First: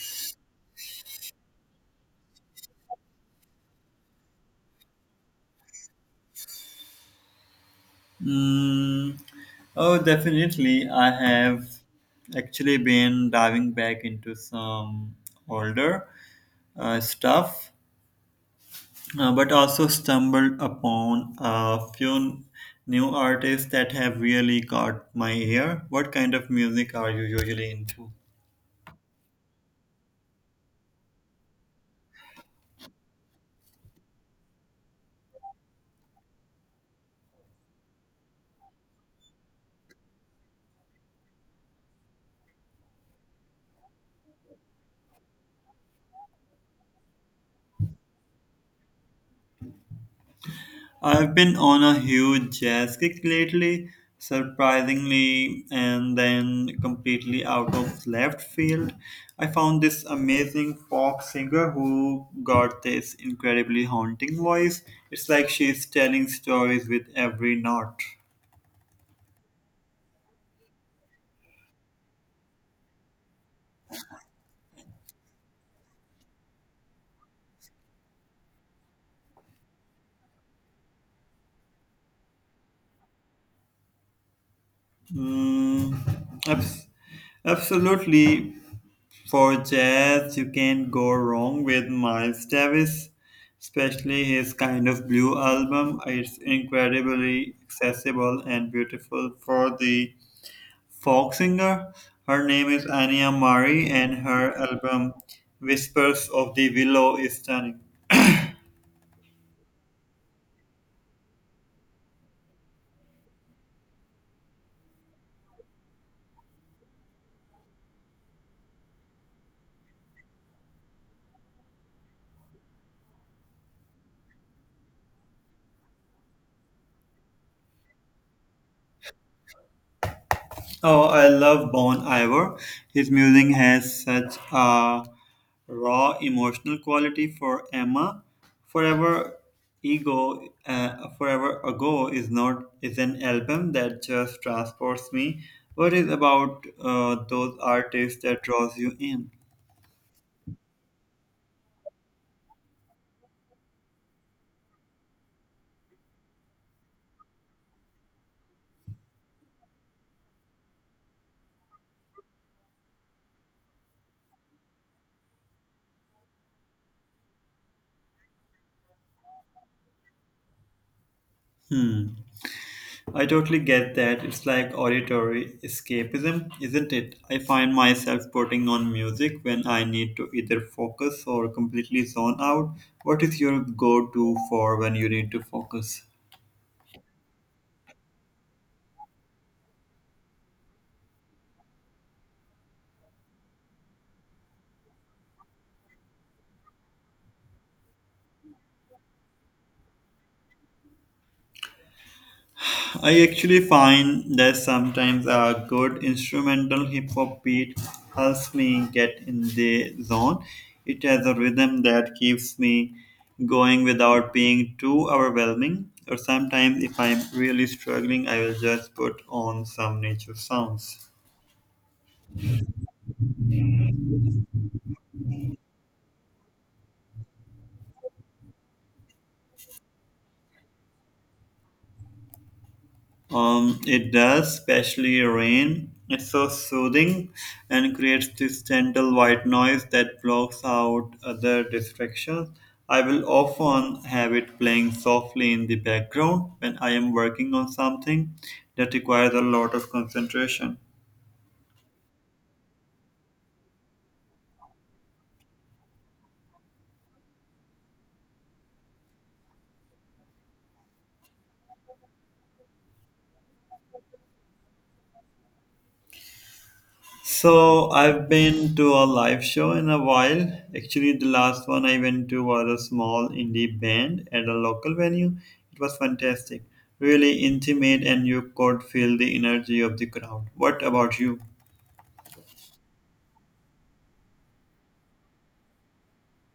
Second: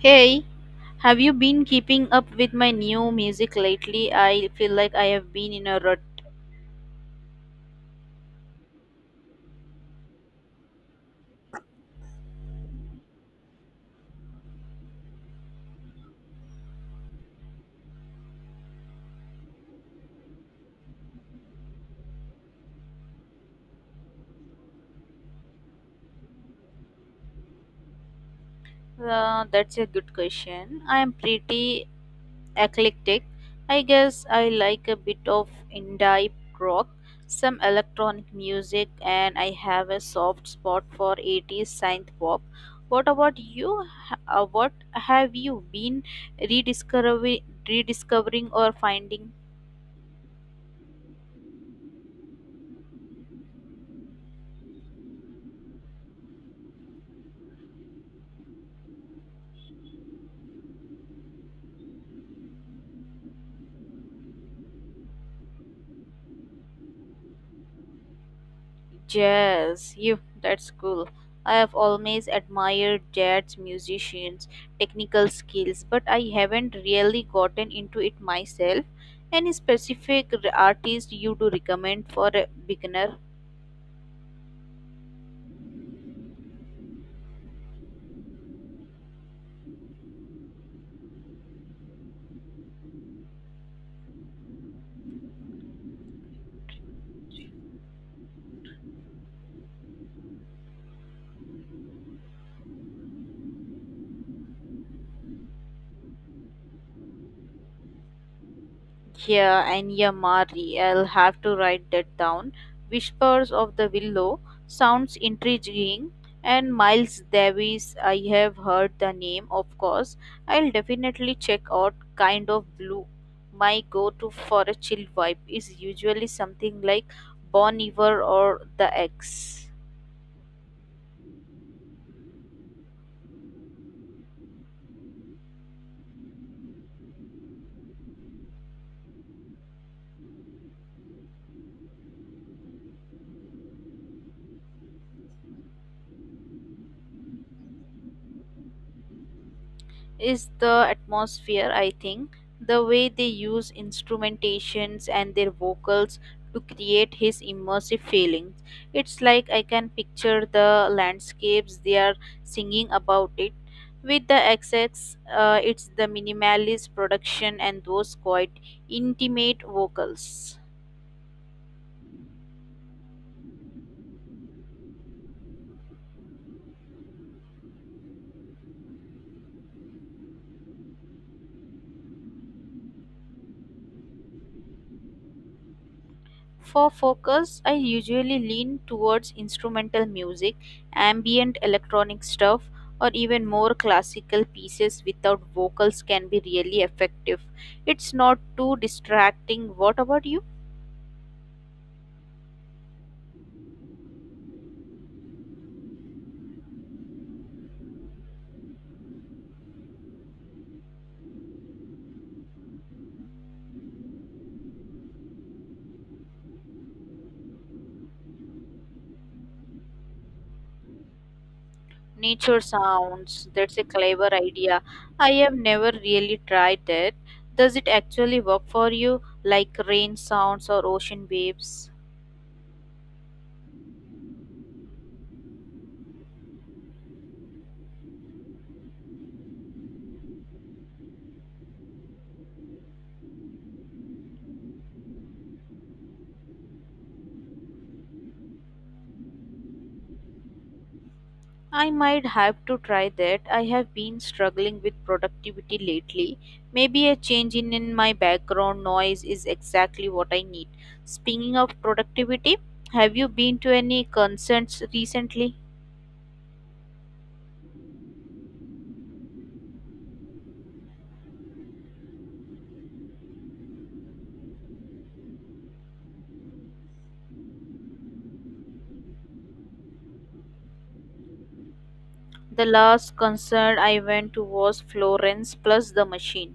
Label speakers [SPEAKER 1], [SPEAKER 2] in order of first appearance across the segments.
[SPEAKER 1] Hey, have you been keeping up with my new music lately? I feel like I have been in a rut.
[SPEAKER 2] Mm, oh, Definitely. I have actually been diving back into some older stuff, but also stumbled upon a few new artists that have really caught my ear. What kind of music are you usually into?
[SPEAKER 1] That's a good question. I am pretty eclectic. I guess I like a bit of indie rock, some electronic music, and I have a soft spot for 80s synth pop. What about you? What have you been rediscovering or finding?
[SPEAKER 2] I've been on a huge jazz kick lately, surprisingly, and then completely out of left field. I found this amazing pop singer who got this incredibly haunting voice. It's like she's telling stories with every note.
[SPEAKER 1] Jazz, you. That's cool. I have always admired jazz musicians' technical skills, but I haven't really gotten into it myself. Any specific artist you do recommend for a beginner?
[SPEAKER 2] Mm, abs- Absolutely. For jazz, you can't go wrong with Miles Davis, especially his Kind of Blue album. It's incredibly accessible and beautiful. For the folk singer, her name is Anya Murray, and her album Whispers of the Willow is stunning.
[SPEAKER 1] Yeah, and Yamari, I'll have to write that down. Whispers of the Willow sounds intriguing, and Miles Davis, I have heard the name, of course. I'll definitely check out Kind of Blue. My go to for a chill vibe is usually something like Bon Iver or The X.
[SPEAKER 2] Oh, I love Bon Iver. His music has such a raw emotional quality. For Emma, forever Forever Ago is not is an album that just transports me. What is about those artists that draws you in?
[SPEAKER 1] Is the atmosphere, I think. The way they use instrumentations and their vocals to create his immersive feelings. It's like I can picture the landscapes they are singing about it. With the XX, it's the minimalist production and those quite intimate vocals.
[SPEAKER 2] Hmm. I totally get that. It's like auditory escapism, isn't it? I find myself putting on music when I need to either focus or completely zone out. What is your go-to for when you need to focus?
[SPEAKER 1] For focus, I usually lean towards instrumental music, ambient electronic stuff, or even more classical pieces without vocals can be really effective. It's not too distracting. What about you?
[SPEAKER 2] I actually find that sometimes a good instrumental hip hop beat helps me get in the zone. It has a rhythm that keeps me going without being too overwhelming. Or sometimes, if I'm really struggling, I will just put on some nature sounds.
[SPEAKER 1] Nature sounds. That's a clever idea. I have never really tried that. Does it actually work for you, like rain sounds or ocean waves?
[SPEAKER 2] It does, especially rain. It's so soothing and creates this gentle white noise that blocks out other distractions. I will often have it playing softly in the background when I am working on something that requires a lot of concentration.
[SPEAKER 1] I might have to try that. I have been struggling with productivity lately. Maybe a change in my background noise is exactly what I need. Speaking of productivity, have you been to any concerts recently?
[SPEAKER 2] So I've been to a live show in a while. Actually, the last one I went to was a small indie band at a local venue. It was fantastic, really intimate, and you could feel the energy of the crowd. What about you?
[SPEAKER 1] The last concert I went to was Florence plus the Machine.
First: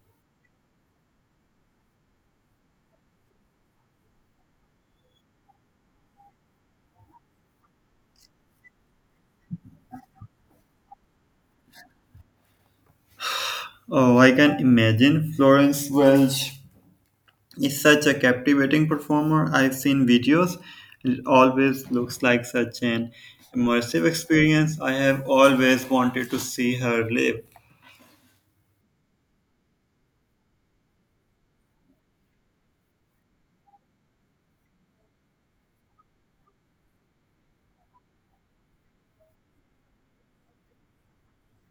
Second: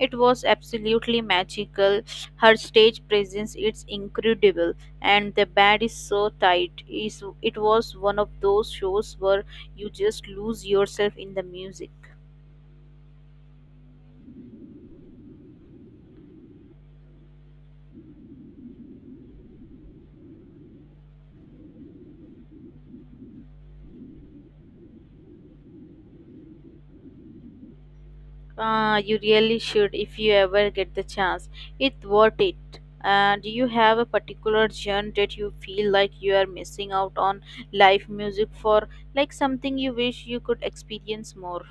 [SPEAKER 1] It was absolutely magical. Her stage presence is incredible, and the band is so tight. Is It was one of those shows where you just lose yourself in the music.
[SPEAKER 2] Oh, I can imagine. Florence Welch is such a captivating performer. I've seen videos. It always looks like such an immersive experience. I have always wanted to see her live.
[SPEAKER 1] You really should if you ever get the chance. It's worth it. Do you have a particular genre that you feel like you are missing out on live music for, like something you wish you could experience more?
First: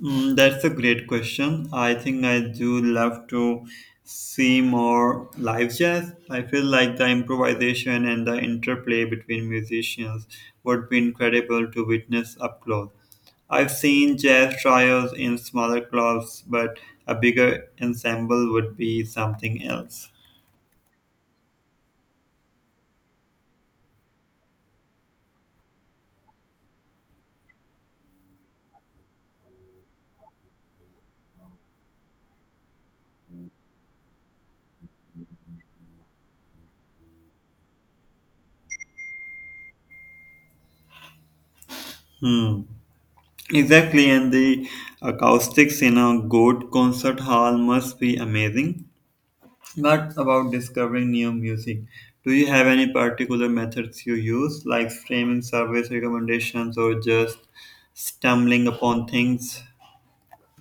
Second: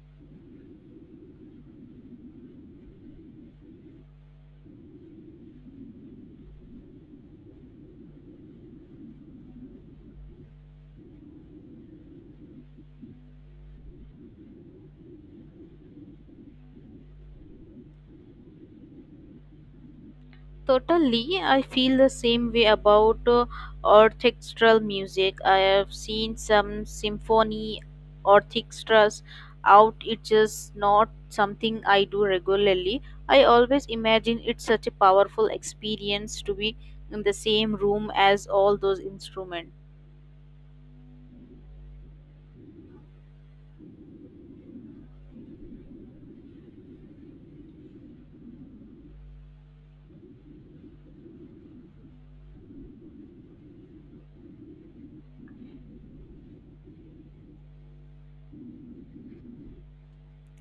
[SPEAKER 2] That's a great question. I think I do love to see more live jazz. I feel like the improvisation and the interplay between musicians would be incredible to witness up close. I've seen jazz trios in smaller clubs, but a bigger ensemble would be something else.
[SPEAKER 1] Totally, I feel the same way about orchestral music. I have seen some symphony orchestras out. It's just not something I do regularly. I always imagine it's such a powerful experience to be in the same room as all those instruments.
[SPEAKER 2] Hmm. Exactly, and the acoustics in a good concert hall must be amazing. Not about discovering new music. Do you have any particular methods you use, like streaming service recommendations or just stumbling upon things?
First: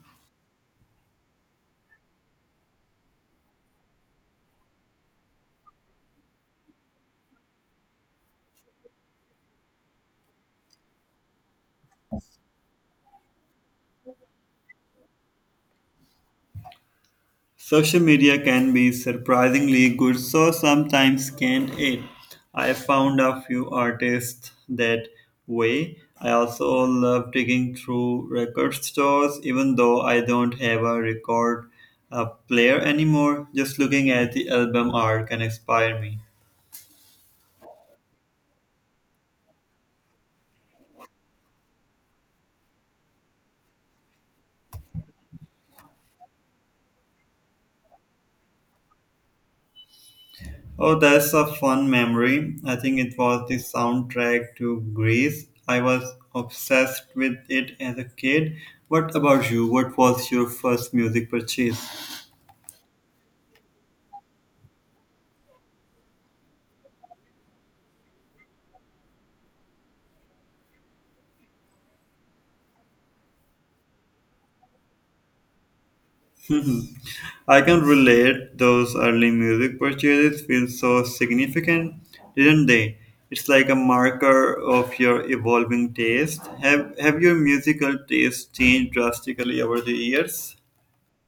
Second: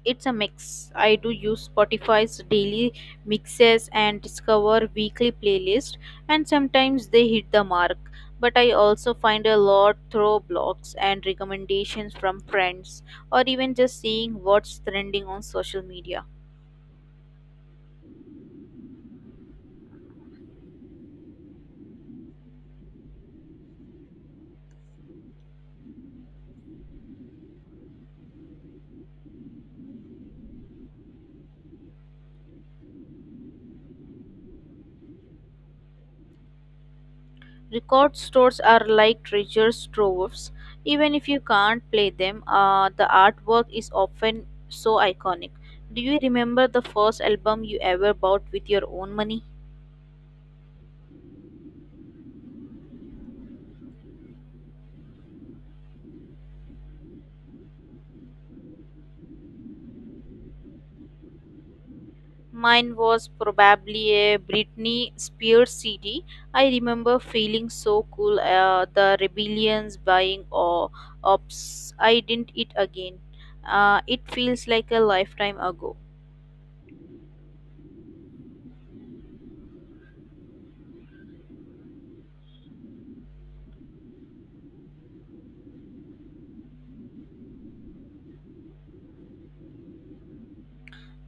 [SPEAKER 1] It's a mix. I do use Spotify's daily mixes and discover weekly playlist and sometimes they hit the mark. But I also find a lot through blogs and recommendations from friends or even just seeing what's trending on social media.
[SPEAKER 2] Social media can be surprisingly good, so sometimes, can't it? I found a few artists that way. I also love digging through record stores, even though I don't have a record player anymore. Just looking at the album art can inspire me.
[SPEAKER 1] Record stores are like treasure troves. Even if you can't play them, the artwork is often so iconic. Do you remember the first album you ever bought with your own money?
[SPEAKER 2] Oh, that's a fun memory. I think it was the soundtrack to Grease. I was obsessed with it as a kid. What about you? What was your first music purchase?
[SPEAKER 1] Mine was probably a Britney Spears CD. I remember feeling so cool. The rebellions buying or ops. I didn't it again. It feels like a lifetime ago.
[SPEAKER 2] I can relate. Those early music purchases feel so significant, didn't they? It's like a marker of your evolving taste. Have your musical taste changed drastically over the years?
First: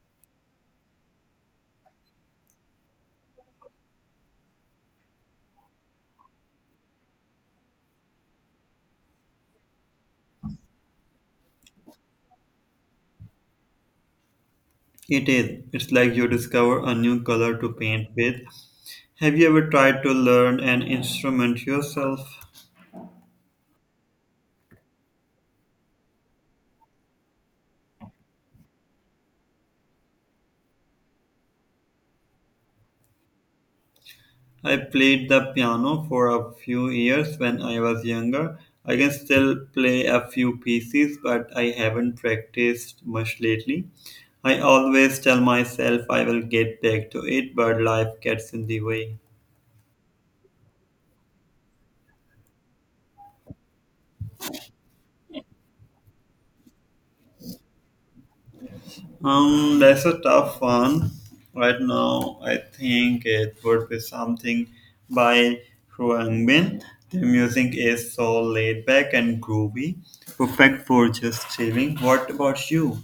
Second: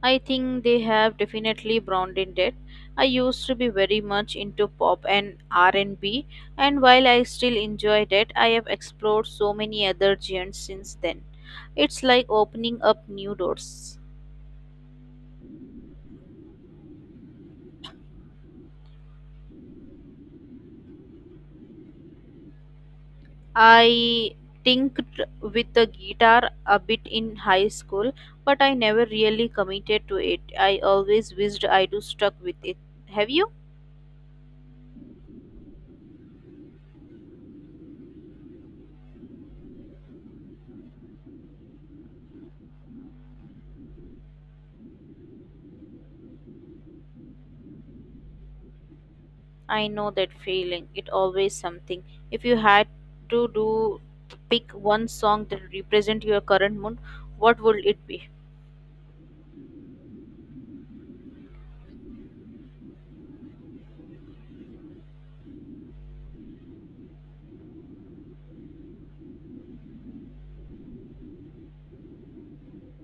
[SPEAKER 1] I think they have definitely broadened it. I used to be very much into pop and R&B, and while I still enjoy that, I have explored so many other genres since then. It's like opening up new doors.
[SPEAKER 2] It is. It's like you discover a new color to paint with. Have you ever tried to learn an instrument yourself?
[SPEAKER 1] I tinked with the guitar a bit in high school, but I never really committed to it. I always wished I'd stuck with it. Have you?
[SPEAKER 2] I played the piano for a few years when I was younger. I can still play a few pieces, but I haven't practiced much lately. I always tell myself I will get back to it, but life gets in the way.
[SPEAKER 1] I know that feeling. It always something. If you had to do pick one song that represent your current mood, what would it be?
[SPEAKER 2] That's a tough one. Right now, I think it would be something by Huang Bin. Their music is so laid back and groovy, perfect for just chilling. What about you?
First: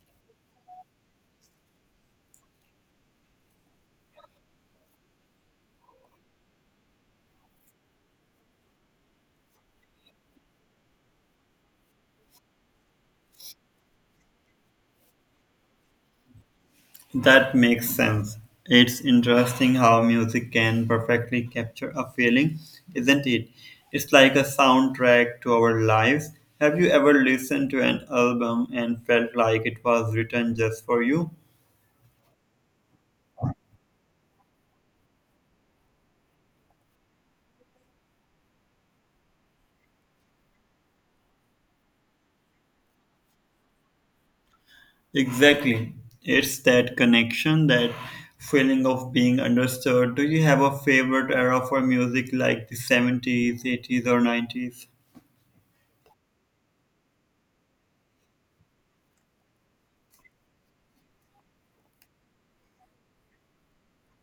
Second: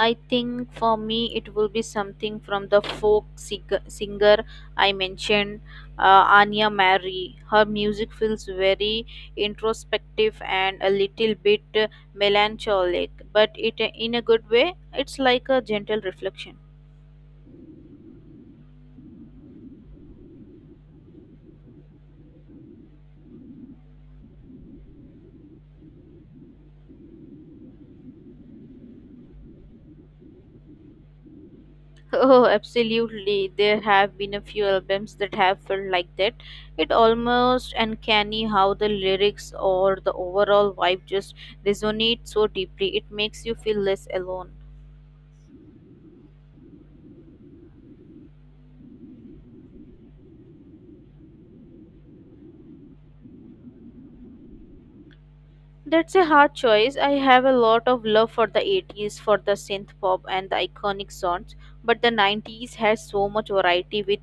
[SPEAKER 1] I think for me it will be something from the folk singer I mentioned, Anya Mary. Her music feels very introspective and a little bit melancholic, but it in a good way. It's like a gentle reflection.
[SPEAKER 2] That makes sense. It's interesting how music can perfectly capture a feeling, isn't it? It's like a soundtrack to our lives. Have you ever listened to an album and felt like it was written just for you?
[SPEAKER 1] Oh, absolutely. There have been a few albums that have felt like that. It almost uncanny how the lyrics or the overall vibe just resonate so deeply. It makes you feel less alone.
[SPEAKER 2] Exactly. It's that connection, that feeling of being understood. Do you have a favorite era for music, like the 70s, 80s, or 90s?
[SPEAKER 1] That's a hard choice. I have a lot of love for the 80s, for the synth pop and the iconic songs, but the 90s has so much variety with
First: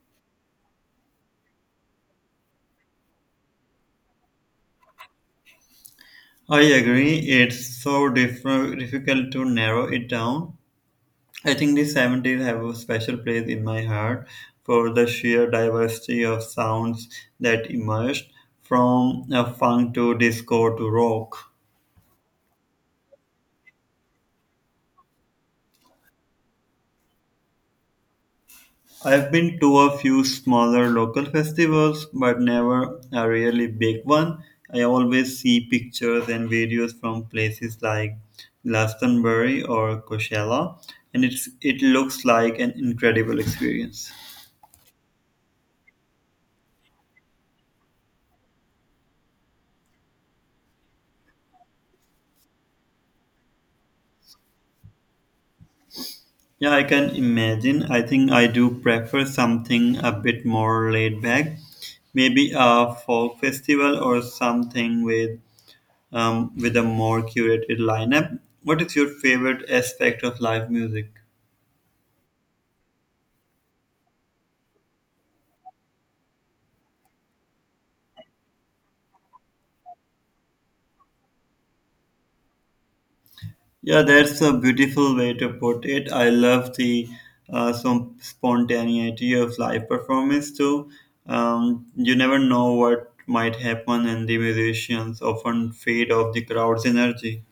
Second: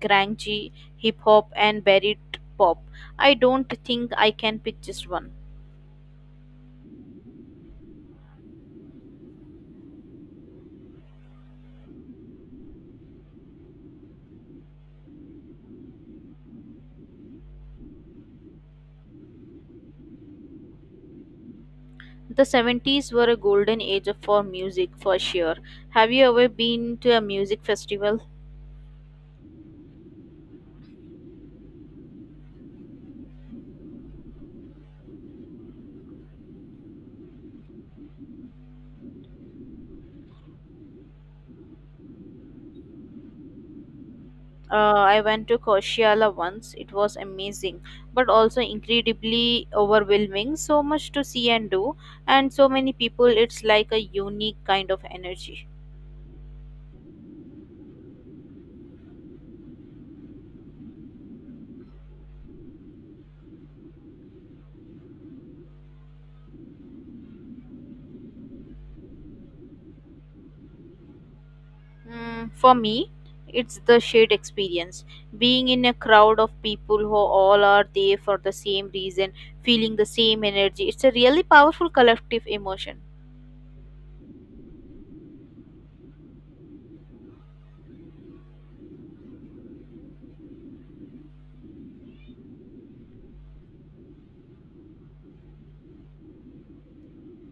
[SPEAKER 1] grungy, hip hop, and buried pop. I don't think I can pick just one.
[SPEAKER 2] I agree. It's so difficult to narrow it down. I think the 70s have a special place in my heart for the sheer diversity of sounds that emerged, from funk to disco to rock.
[SPEAKER 1] The 70s were a golden age for music, for sure. Have you ever been to a music festival?
[SPEAKER 2] I've been to a few smaller local festivals, but never a really big one. I always see pictures and videos from places like Glastonbury or Coachella, and it looks like an incredible experience.
[SPEAKER 1] I went to Coachella once. It was amazing, but also incredibly overwhelming. So much to see and do, and so many people. It's like a unique kind of energy.
[SPEAKER 2] Yeah, I can imagine. I think I do prefer something a bit more laid back, maybe a folk festival or something with with a more curated lineup. What is your favorite aspect of live music?
[SPEAKER 1] For me, it's the shared experience. Being in a crowd of people who all are there for the same reason, feeling the same energy. It's a really powerful collective emotion.
[SPEAKER 2] Yeah, that's a beautiful way to put it. I love the some spontaneity of live performance too. You never know what might happen, and the musicians often fade off the crowd's energy.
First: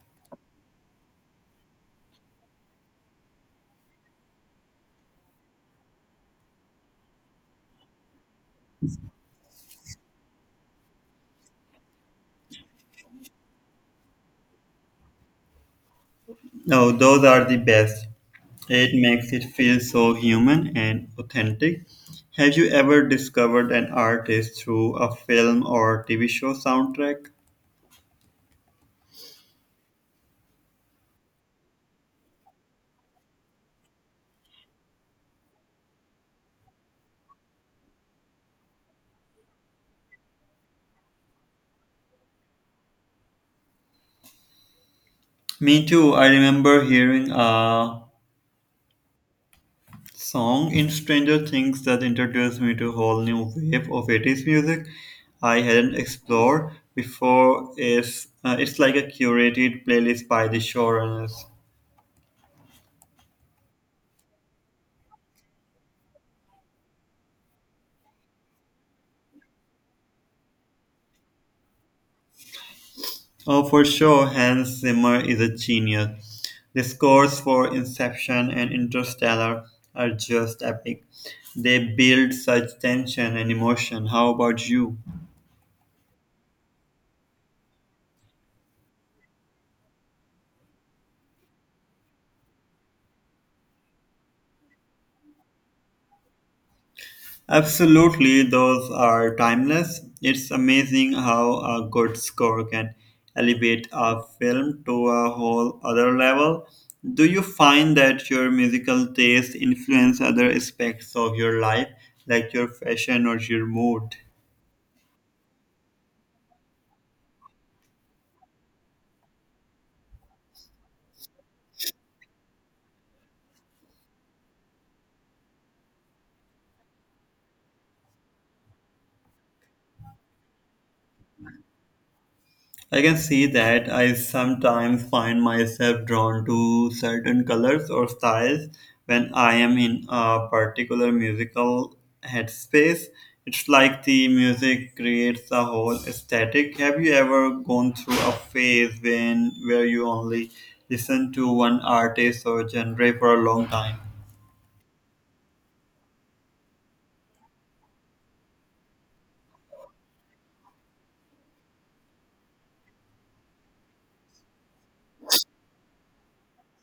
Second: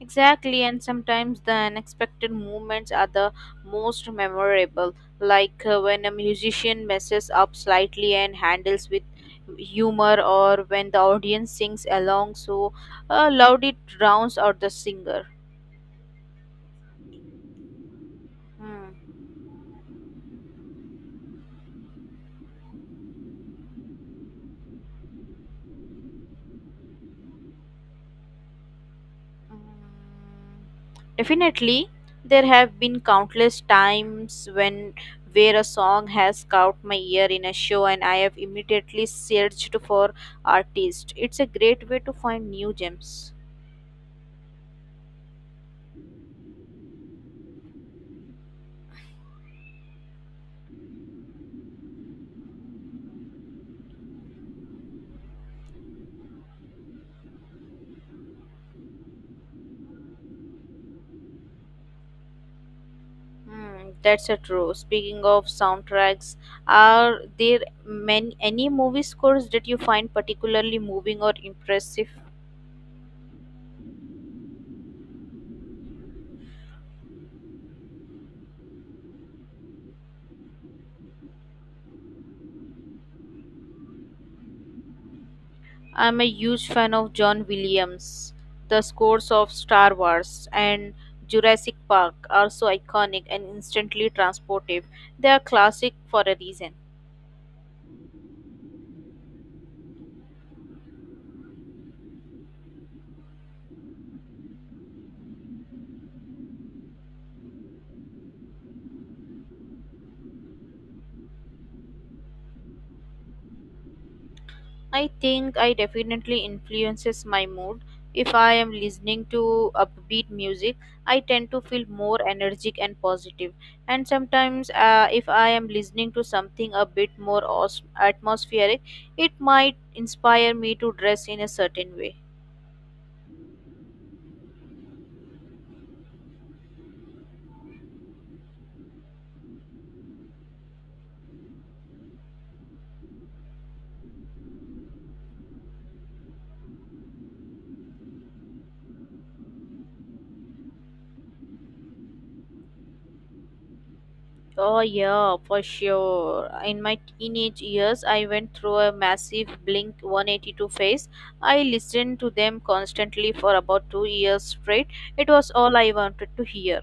[SPEAKER 1] Exactly, and sometimes the unexpected moments are the most memorable, like when a musician messes up slightly and handles with humor, or when the audience sings along so loud it drowns out the singer.
[SPEAKER 2] No, those are the best. It
[SPEAKER 1] Hmm.
[SPEAKER 2] makes it feel so human and authentic. Have you ever discovered an artist through a film or TV show soundtrack?
[SPEAKER 1] Mm, Definitely, there have been countless times when where a song has caught my ear in a show and I have immediately searched for artists. It's a great way to find new gems.
[SPEAKER 2] Me too. I remember hearing a song in Stranger Things that introduced me to a whole new wave of 80s music I hadn't explored before. Is It's like a curated playlist by the showrunners.
[SPEAKER 1] That's a true. Speaking of soundtracks, are there many any movie scores that you find particularly moving or impressive?
[SPEAKER 2] Oh, for sure, Hans Zimmer is a genius. The scores for Inception and Interstellar are just epic. They build such tension and emotion. How about you?
[SPEAKER 1] I'm a huge fan of John Williams. The scores of Star Wars and Jurassic Park are so iconic and instantly transportive. They are classic for a reason.
[SPEAKER 2] Absolutely, those are timeless. It's amazing how a good score can elevate a film to a whole other level. Do you find that your musical taste influence other aspects of your life, like your fashion or your mood?
[SPEAKER 1] I think I definitely influences my mood. If I am listening to upbeat music, I tend to feel more energetic and positive. And sometimes, if I am listening to something a bit more atmospheric, it might inspire me to dress in a certain way.
[SPEAKER 2] I can see that. I sometimes find myself drawn to certain colors or styles when I am in a particular musical headspace. It's like the music creates a whole aesthetic. Have you ever gone through a phase when where you only listen to one artist or genre for a long time?
[SPEAKER 1] Oh, yeah, for sure. In my teenage years, I went through a massive Blink 182 phase. I listened to them constantly for about 2 years straight. It was all I wanted to hear.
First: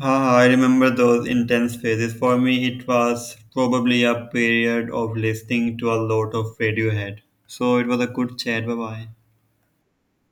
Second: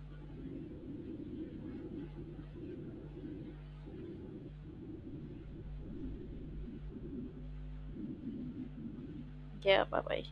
[SPEAKER 2] Ah, I remember those intense phases. For me, it was probably a period of listening to a lot of Radiohead. So it was a good chat. Bye bye.
[SPEAKER 1] Yeah, bye bye.